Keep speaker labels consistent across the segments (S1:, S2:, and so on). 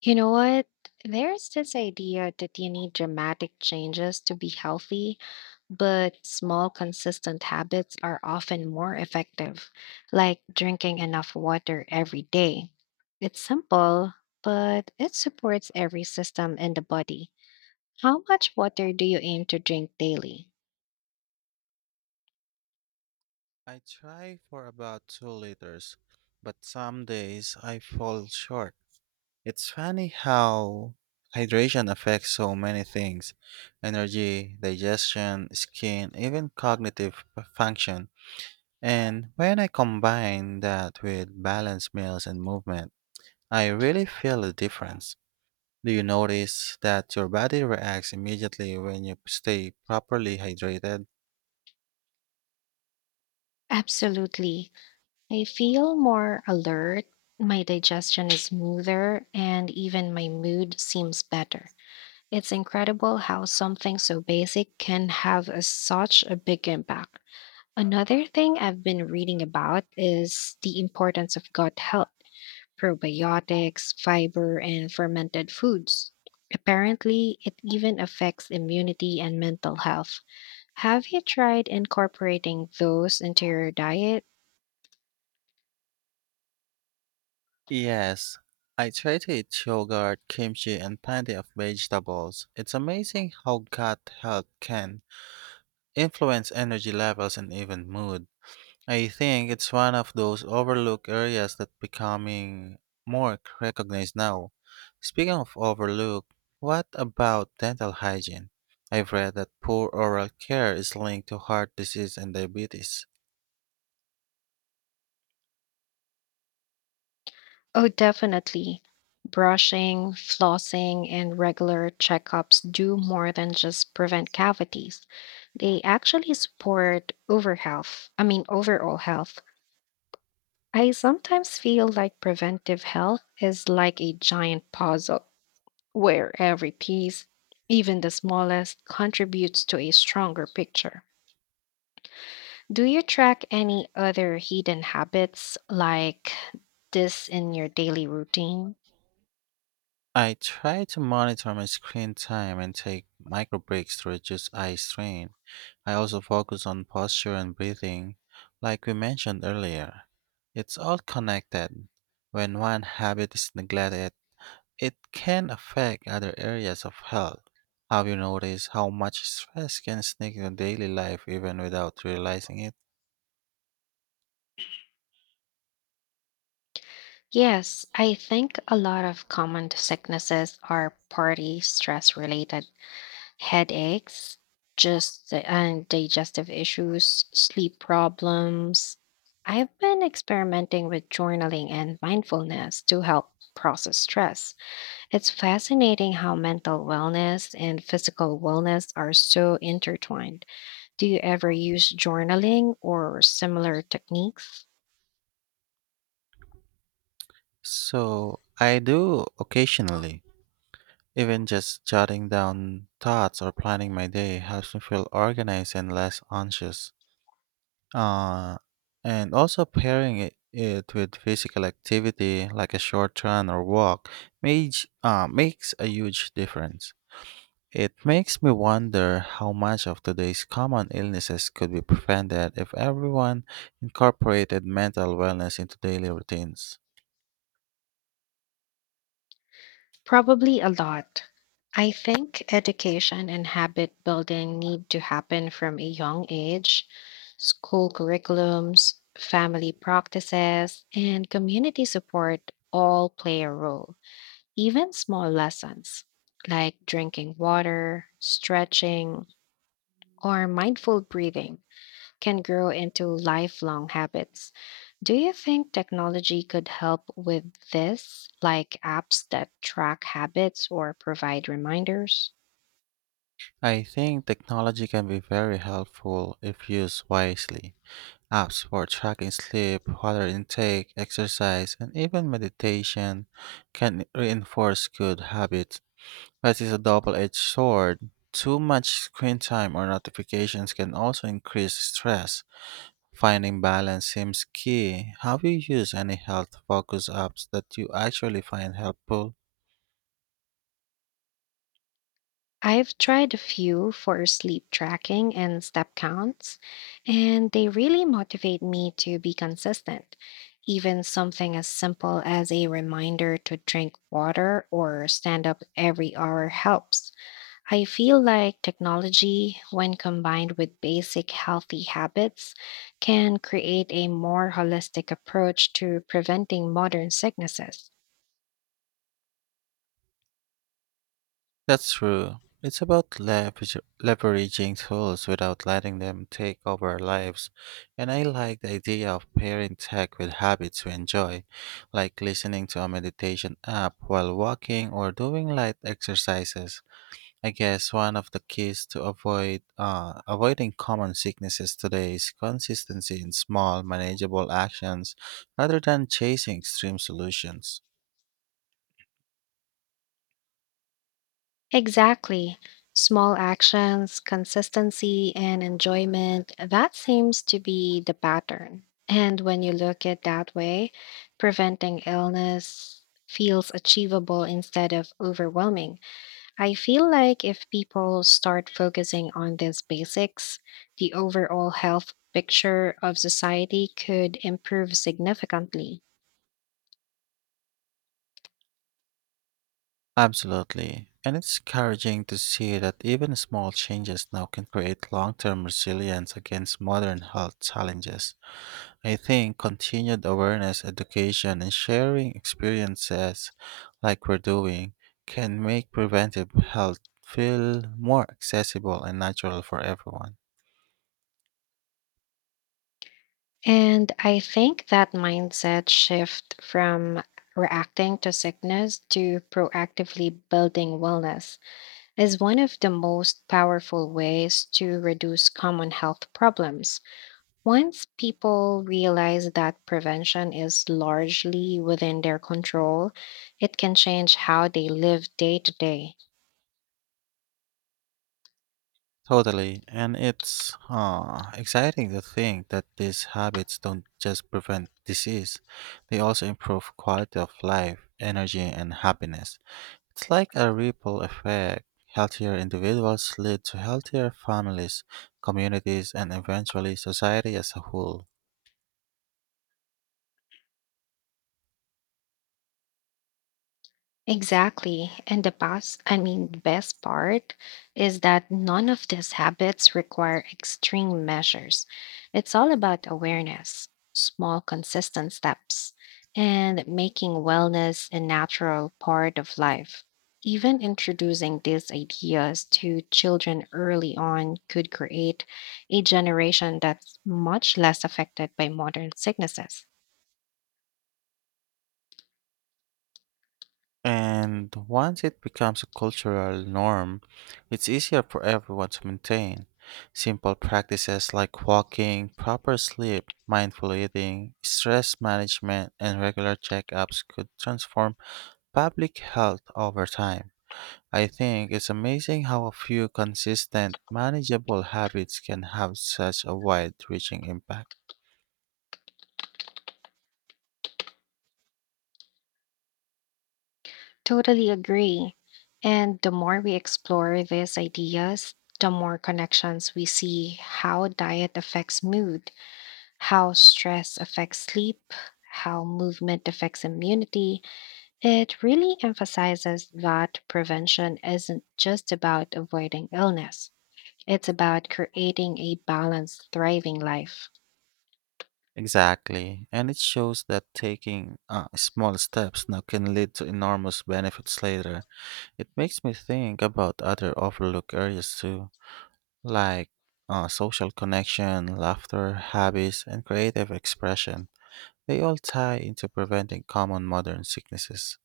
S1: You know what? There's this idea that you need dramatic changes to be healthy, but small, consistent habits are often more effective, like drinking enough water every day. It's simple, but it supports every system in the body. How much water do you aim to drink daily?
S2: I try for about 2 liters, but some days I fall short. It's funny how hydration affects so many things, energy, digestion, skin, even cognitive function. And when I combine that with balanced meals and movement, I really feel the difference. Do you notice that your body reacts immediately when you stay properly hydrated?
S1: Absolutely. I feel more alert, my digestion is smoother, and even my mood seems better. It's incredible how something so basic can have such a big impact. Another thing I've been reading about is the importance of gut health, probiotics, fiber, and fermented foods. Apparently, it even affects immunity and mental health. Have you tried incorporating those into your diet?
S2: Yes, I try to eat yogurt, kimchi, and plenty of vegetables. It's amazing how gut health can influence energy levels and even mood. I think it's one of those overlooked areas that becoming more recognized now. Speaking of overlooked, what about dental hygiene? I've read that poor oral care is linked to heart disease and diabetes.
S1: Oh, definitely. Brushing, flossing, and regular checkups do more than just prevent cavities. They actually support overall health. I sometimes feel like preventive health is like a giant puzzle where every piece, even the smallest, contributes to a stronger picture. Do you track any other hidden habits like this in your daily routine?
S2: I try to monitor my screen time and take micro breaks to reduce eye strain. I also focus on posture and breathing, like we mentioned earlier. It's all connected. When one habit is neglected, it can affect other areas of health. Have you noticed how much stress can sneak into daily life even without realizing it?
S1: Yes, I think a lot of common sicknesses are party stress related headaches, just and digestive issues, sleep problems. I've been experimenting with journaling and mindfulness to help process stress. It's fascinating how mental wellness and physical wellness are so intertwined. Do you ever use journaling or similar techniques?
S2: So, I do occasionally. Even just jotting down thoughts or planning my day helps me feel organized and less anxious. Uh, and also pairing it with physical activity like a short run or walk makes a huge difference. It makes me wonder how much of today's common illnesses could be prevented if everyone incorporated mental wellness into daily routines.
S1: Probably a lot. I think education and habit building need to happen from a young age. School curriculums, family practices, and community support all play a role. Even small lessons like drinking water, stretching, or mindful breathing can grow into lifelong habits. Do you think technology could help with this, like apps that track habits or provide reminders?
S2: I think technology can be very helpful if used wisely. Apps for tracking sleep, water intake, exercise, and even meditation can reinforce good habits, but it's a double edged sword. Too much screen time or notifications can also increase stress. Finding balance seems key. Have you used any health focus apps that you actually find helpful?
S1: I've tried a few for sleep tracking and step counts, and they really motivate me to be consistent. Even something as simple as a reminder to drink water or stand up every hour helps. I feel like technology, when combined with basic healthy habits, can create a more holistic approach to preventing modern sicknesses.
S2: That's true. It's about leveraging tools without letting them take over our lives. And I like the idea of pairing tech with habits we enjoy, like listening to a meditation app while walking or doing light exercises. I guess one of the keys to avoiding common sicknesses today is consistency in small, manageable actions rather than chasing extreme solutions.
S1: Exactly. Small actions, consistency, and enjoyment, that seems to be the pattern. And when you look at that way, preventing illness feels achievable instead of overwhelming. I feel like if people start focusing on these basics, the overall health picture of society could improve significantly.
S2: Absolutely. And it's encouraging to see that even small changes now can create long term resilience against modern health challenges. I think continued awareness, education, and sharing experiences like we're doing can make preventive health feel more accessible and natural for everyone.
S1: And I think that mindset shift from reacting to sickness to proactively building wellness is one of the most powerful ways to reduce common health problems. Once people realize that prevention is largely within their control, it can change how they live day to day.
S2: Totally. And it's exciting to think that these habits don't just prevent disease, they also improve quality of life, energy, and happiness. It's like a ripple effect. Healthier individuals lead to healthier families, communities, and eventually society as a whole.
S1: Exactly. And the best part is that none of these habits require extreme measures. It's all about awareness, small, consistent steps, and making wellness a natural part of life. Even introducing these ideas to children early on could create a generation that's much less affected by modern sicknesses.
S2: And once it becomes a cultural norm, it's easier for everyone to maintain. Simple practices like walking, proper sleep, mindful eating, stress management, and regular checkups could transform public health over time. I think it's amazing how a few consistent, manageable habits can have such a wide reaching impact.
S1: Totally agree. And the more we explore these ideas, the more connections we see how diet affects mood, how stress affects sleep, how movement affects immunity. It really emphasizes that prevention isn't just about avoiding illness, it's about creating a balanced, thriving life.
S2: Exactly. And it shows that taking small steps now can lead to enormous benefits later. It makes me think about other overlooked areas too, like social connection, laughter, hobbies, and creative expression. They all tie into preventing common modern sicknesses.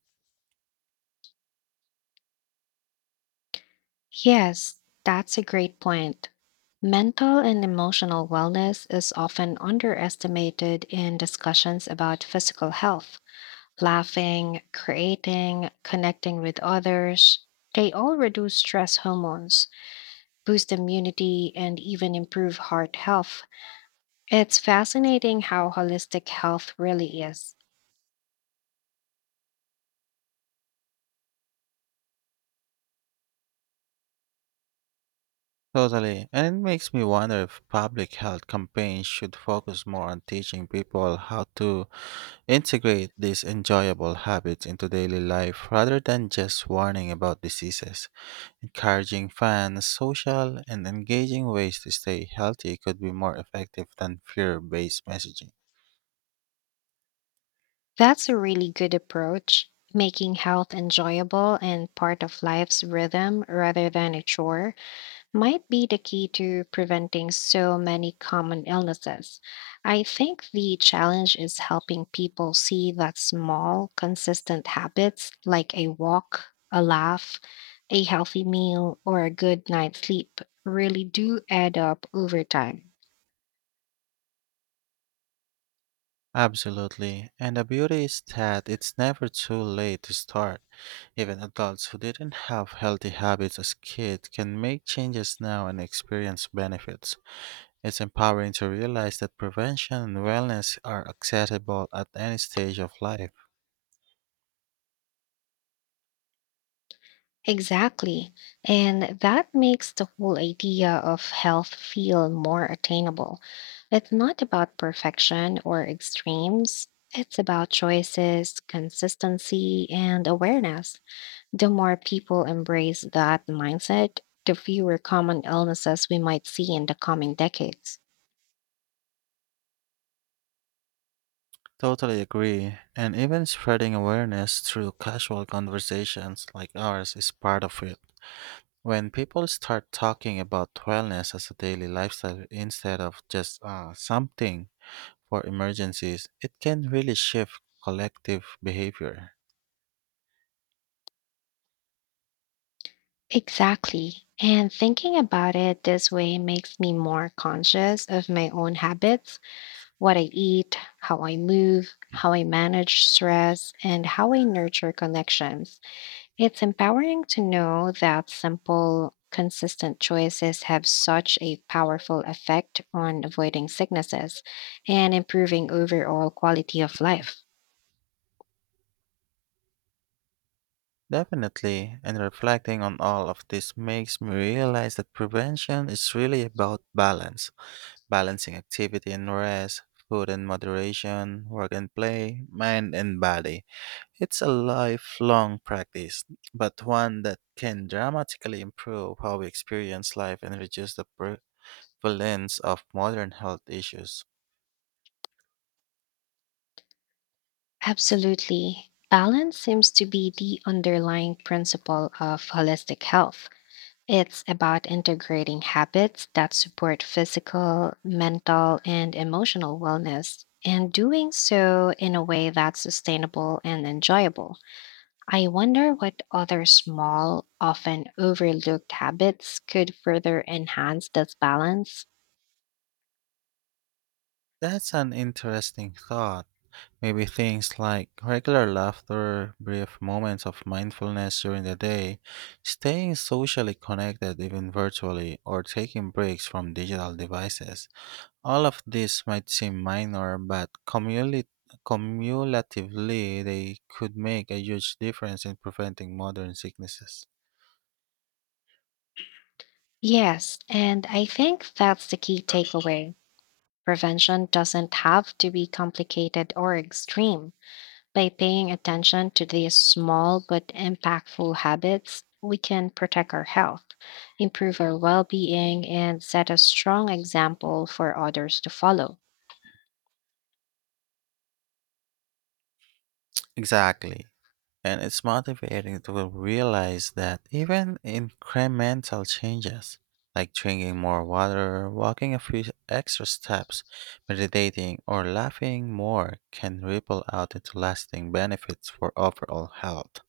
S1: Yes, that's a great point. Mental and emotional wellness is often underestimated in discussions about physical health. Laughing, creating, connecting with others, they all reduce stress hormones, boost immunity, and even improve heart health. It's fascinating how holistic health really is.
S2: Totally. And it makes me wonder if public health campaigns should focus more on teaching people how to integrate these enjoyable habits into daily life rather than just warning about diseases. Encouraging fun, social, and engaging ways to stay healthy could be more effective than fear based messaging.
S1: That's a really good approach, making health enjoyable and part of life's rhythm rather than a chore. Might be the key to preventing so many common illnesses. I think the challenge is helping people see that small, consistent habits like a walk, a laugh, a healthy meal, or a good night's sleep really do add up over time.
S2: Absolutely. And the beauty is that it's never too late to start. Even adults who didn't have healthy habits as kids can make changes now and experience benefits. It's empowering to realize that prevention and wellness are accessible at any stage of life.
S1: Exactly. And that makes the whole idea of health feel more attainable. It's not about perfection or extremes, it's about choices, consistency, and awareness. The more people embrace that mindset, the fewer common illnesses we might see in the coming decades.
S2: Totally agree. And even spreading awareness through casual conversations like ours is part of it. When people start talking about wellness as a daily lifestyle instead of just something for emergencies, it can really shift collective behavior.
S1: Exactly. And thinking about it this way makes me more conscious of my own habits what I eat, how I move, how I manage stress, and how I nurture connections. It's empowering to know that simple, consistent choices have such a powerful effect on avoiding sicknesses and improving overall quality of life.
S2: Definitely, and reflecting on all of this makes me realize that prevention is really about balance, balancing activity and rest, food and moderation, work and play, mind and body. It's a lifelong practice, but one that can dramatically improve how we experience life and reduce the prevalence of modern health issues.
S1: Absolutely. Balance seems to be the underlying principle of holistic health. It's about integrating habits that support physical, mental, and emotional wellness, and doing so in a way that's sustainable and enjoyable. I wonder what other small, often overlooked habits could further enhance this balance.
S2: That's an interesting thought. Maybe things like regular laughter, brief moments of mindfulness during the day, staying socially connected even virtually, or taking breaks from digital devices. All of this might seem minor, but cumulatively, they could make a huge difference in preventing modern sicknesses.
S1: Yes, and I think that's the key takeaway. Prevention doesn't have to be complicated or extreme. By paying attention to these small but impactful habits, we can protect our health, improve our well being, and set a strong example for others to follow.
S2: Exactly. And it's motivating to realize that even incremental changes, like drinking more water, walking a few extra steps, meditating, or laughing more, can ripple out into lasting benefits for overall health.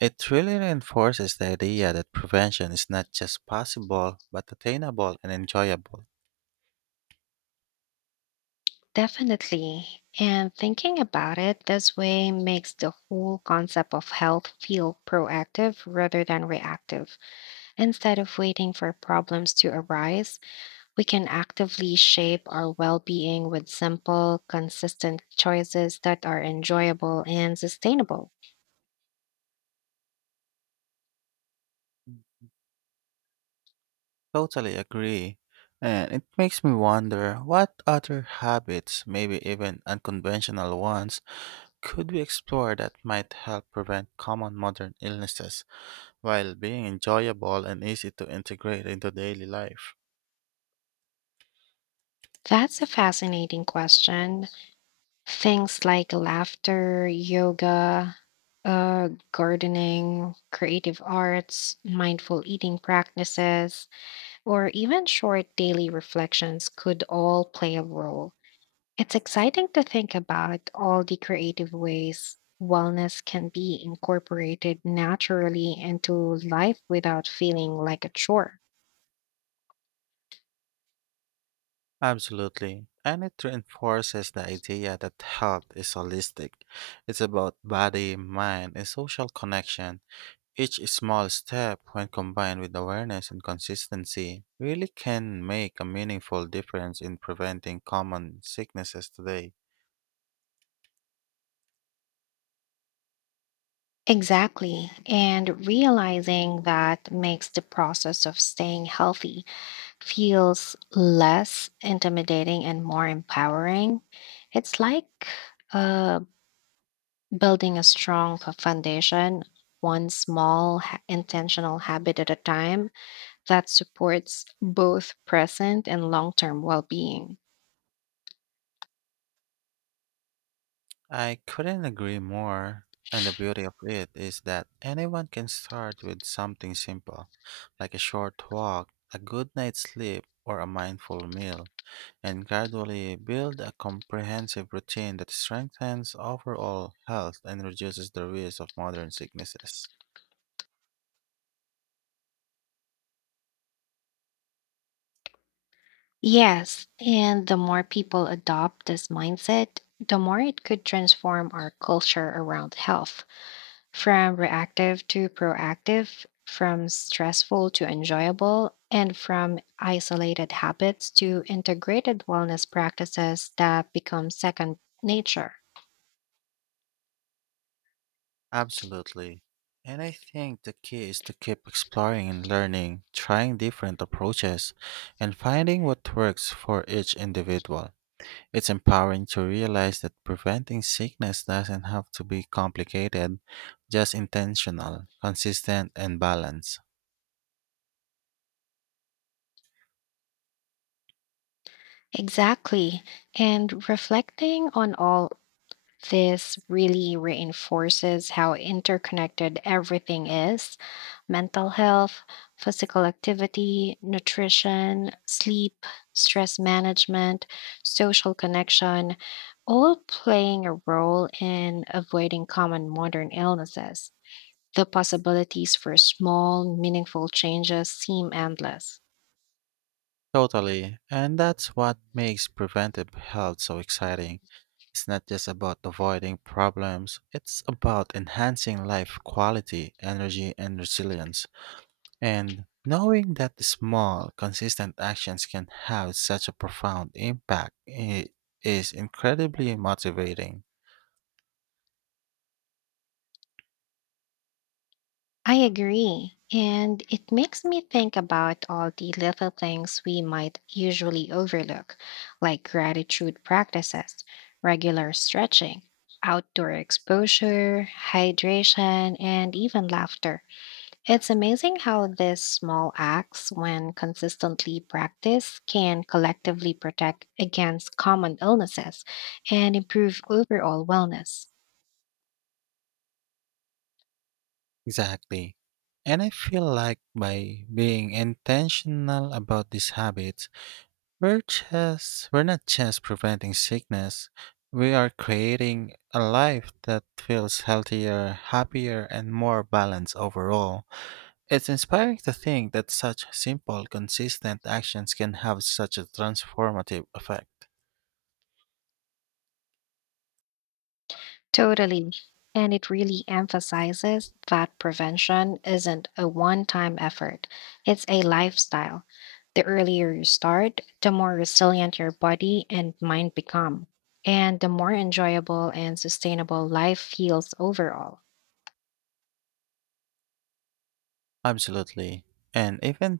S2: It really reinforces the idea that prevention is not just possible, but attainable and enjoyable.
S1: Definitely. And thinking about it this way makes the whole concept of health feel proactive rather than reactive. Instead of waiting for problems to arise, we can actively shape our well being with simple, consistent choices that are enjoyable and sustainable.
S2: Totally agree. And it makes me wonder what other habits, maybe even unconventional ones, could we explore that might help prevent common modern illnesses while being enjoyable and easy to integrate into daily life?
S1: That's a fascinating question. Things like laughter, yoga, gardening, creative arts, mindful eating practices, or even short daily reflections could all play a role. It's exciting to think about all the creative ways wellness can be incorporated naturally into life without feeling like a chore.
S2: Absolutely. And it reinforces the idea that health is holistic. It's about body, mind, and social connection. Each small step, when combined with awareness and consistency, really can make a meaningful difference in preventing common sicknesses today.
S1: Exactly. And realizing that makes the process of staying healthy feels less intimidating and more empowering. It's like uh, building a strong foundation, one small intentional habit at a time that supports both present and long term well being.
S2: I couldn't agree more. And the beauty of it is that anyone can start with something simple, like a short walk, a good night's sleep, or a mindful meal, and gradually build a comprehensive routine that strengthens overall health and reduces the risk of modern sicknesses.
S1: Yes, and the more people adopt this mindset, the more it could transform our culture around health from reactive to proactive, from stressful to enjoyable, and from isolated habits to integrated wellness practices that become second nature.
S2: Absolutely. And I think the key is to keep exploring and learning, trying different approaches, and finding what works for each individual. It's empowering to realize that preventing sickness doesn't have to be complicated, just intentional, consistent, and balanced.
S1: Exactly. And reflecting on all this really reinforces how interconnected everything is mental health, physical activity, nutrition, sleep, stress management, social connection, all playing a role in avoiding common modern illnesses. The possibilities for small, meaningful changes seem endless.
S2: Totally. And that's what makes preventive health so exciting. It's not just about avoiding problems, it's about enhancing life quality, energy, and resilience. And knowing that the small, consistent actions can have such a profound impact is incredibly motivating.
S1: I agree. And it makes me think about all the little things we might usually overlook, like gratitude practices, regular stretching, outdoor exposure, hydration, and even laughter. It's amazing how these small acts, when consistently practiced, can collectively protect against common illnesses and improve overall wellness.
S2: Exactly. And I feel like by being intentional about these habits, we're not just preventing sickness, we are creating a life that feels healthier, happier, and more balanced overall. It's inspiring to think that such simple, consistent actions can have such a transformative effect.
S1: Totally. And it really emphasizes that prevention isn't a one time effort, it's a lifestyle. The earlier you start, the more resilient your body and mind become, and the more enjoyable and sustainable life feels overall.
S2: Absolutely. And even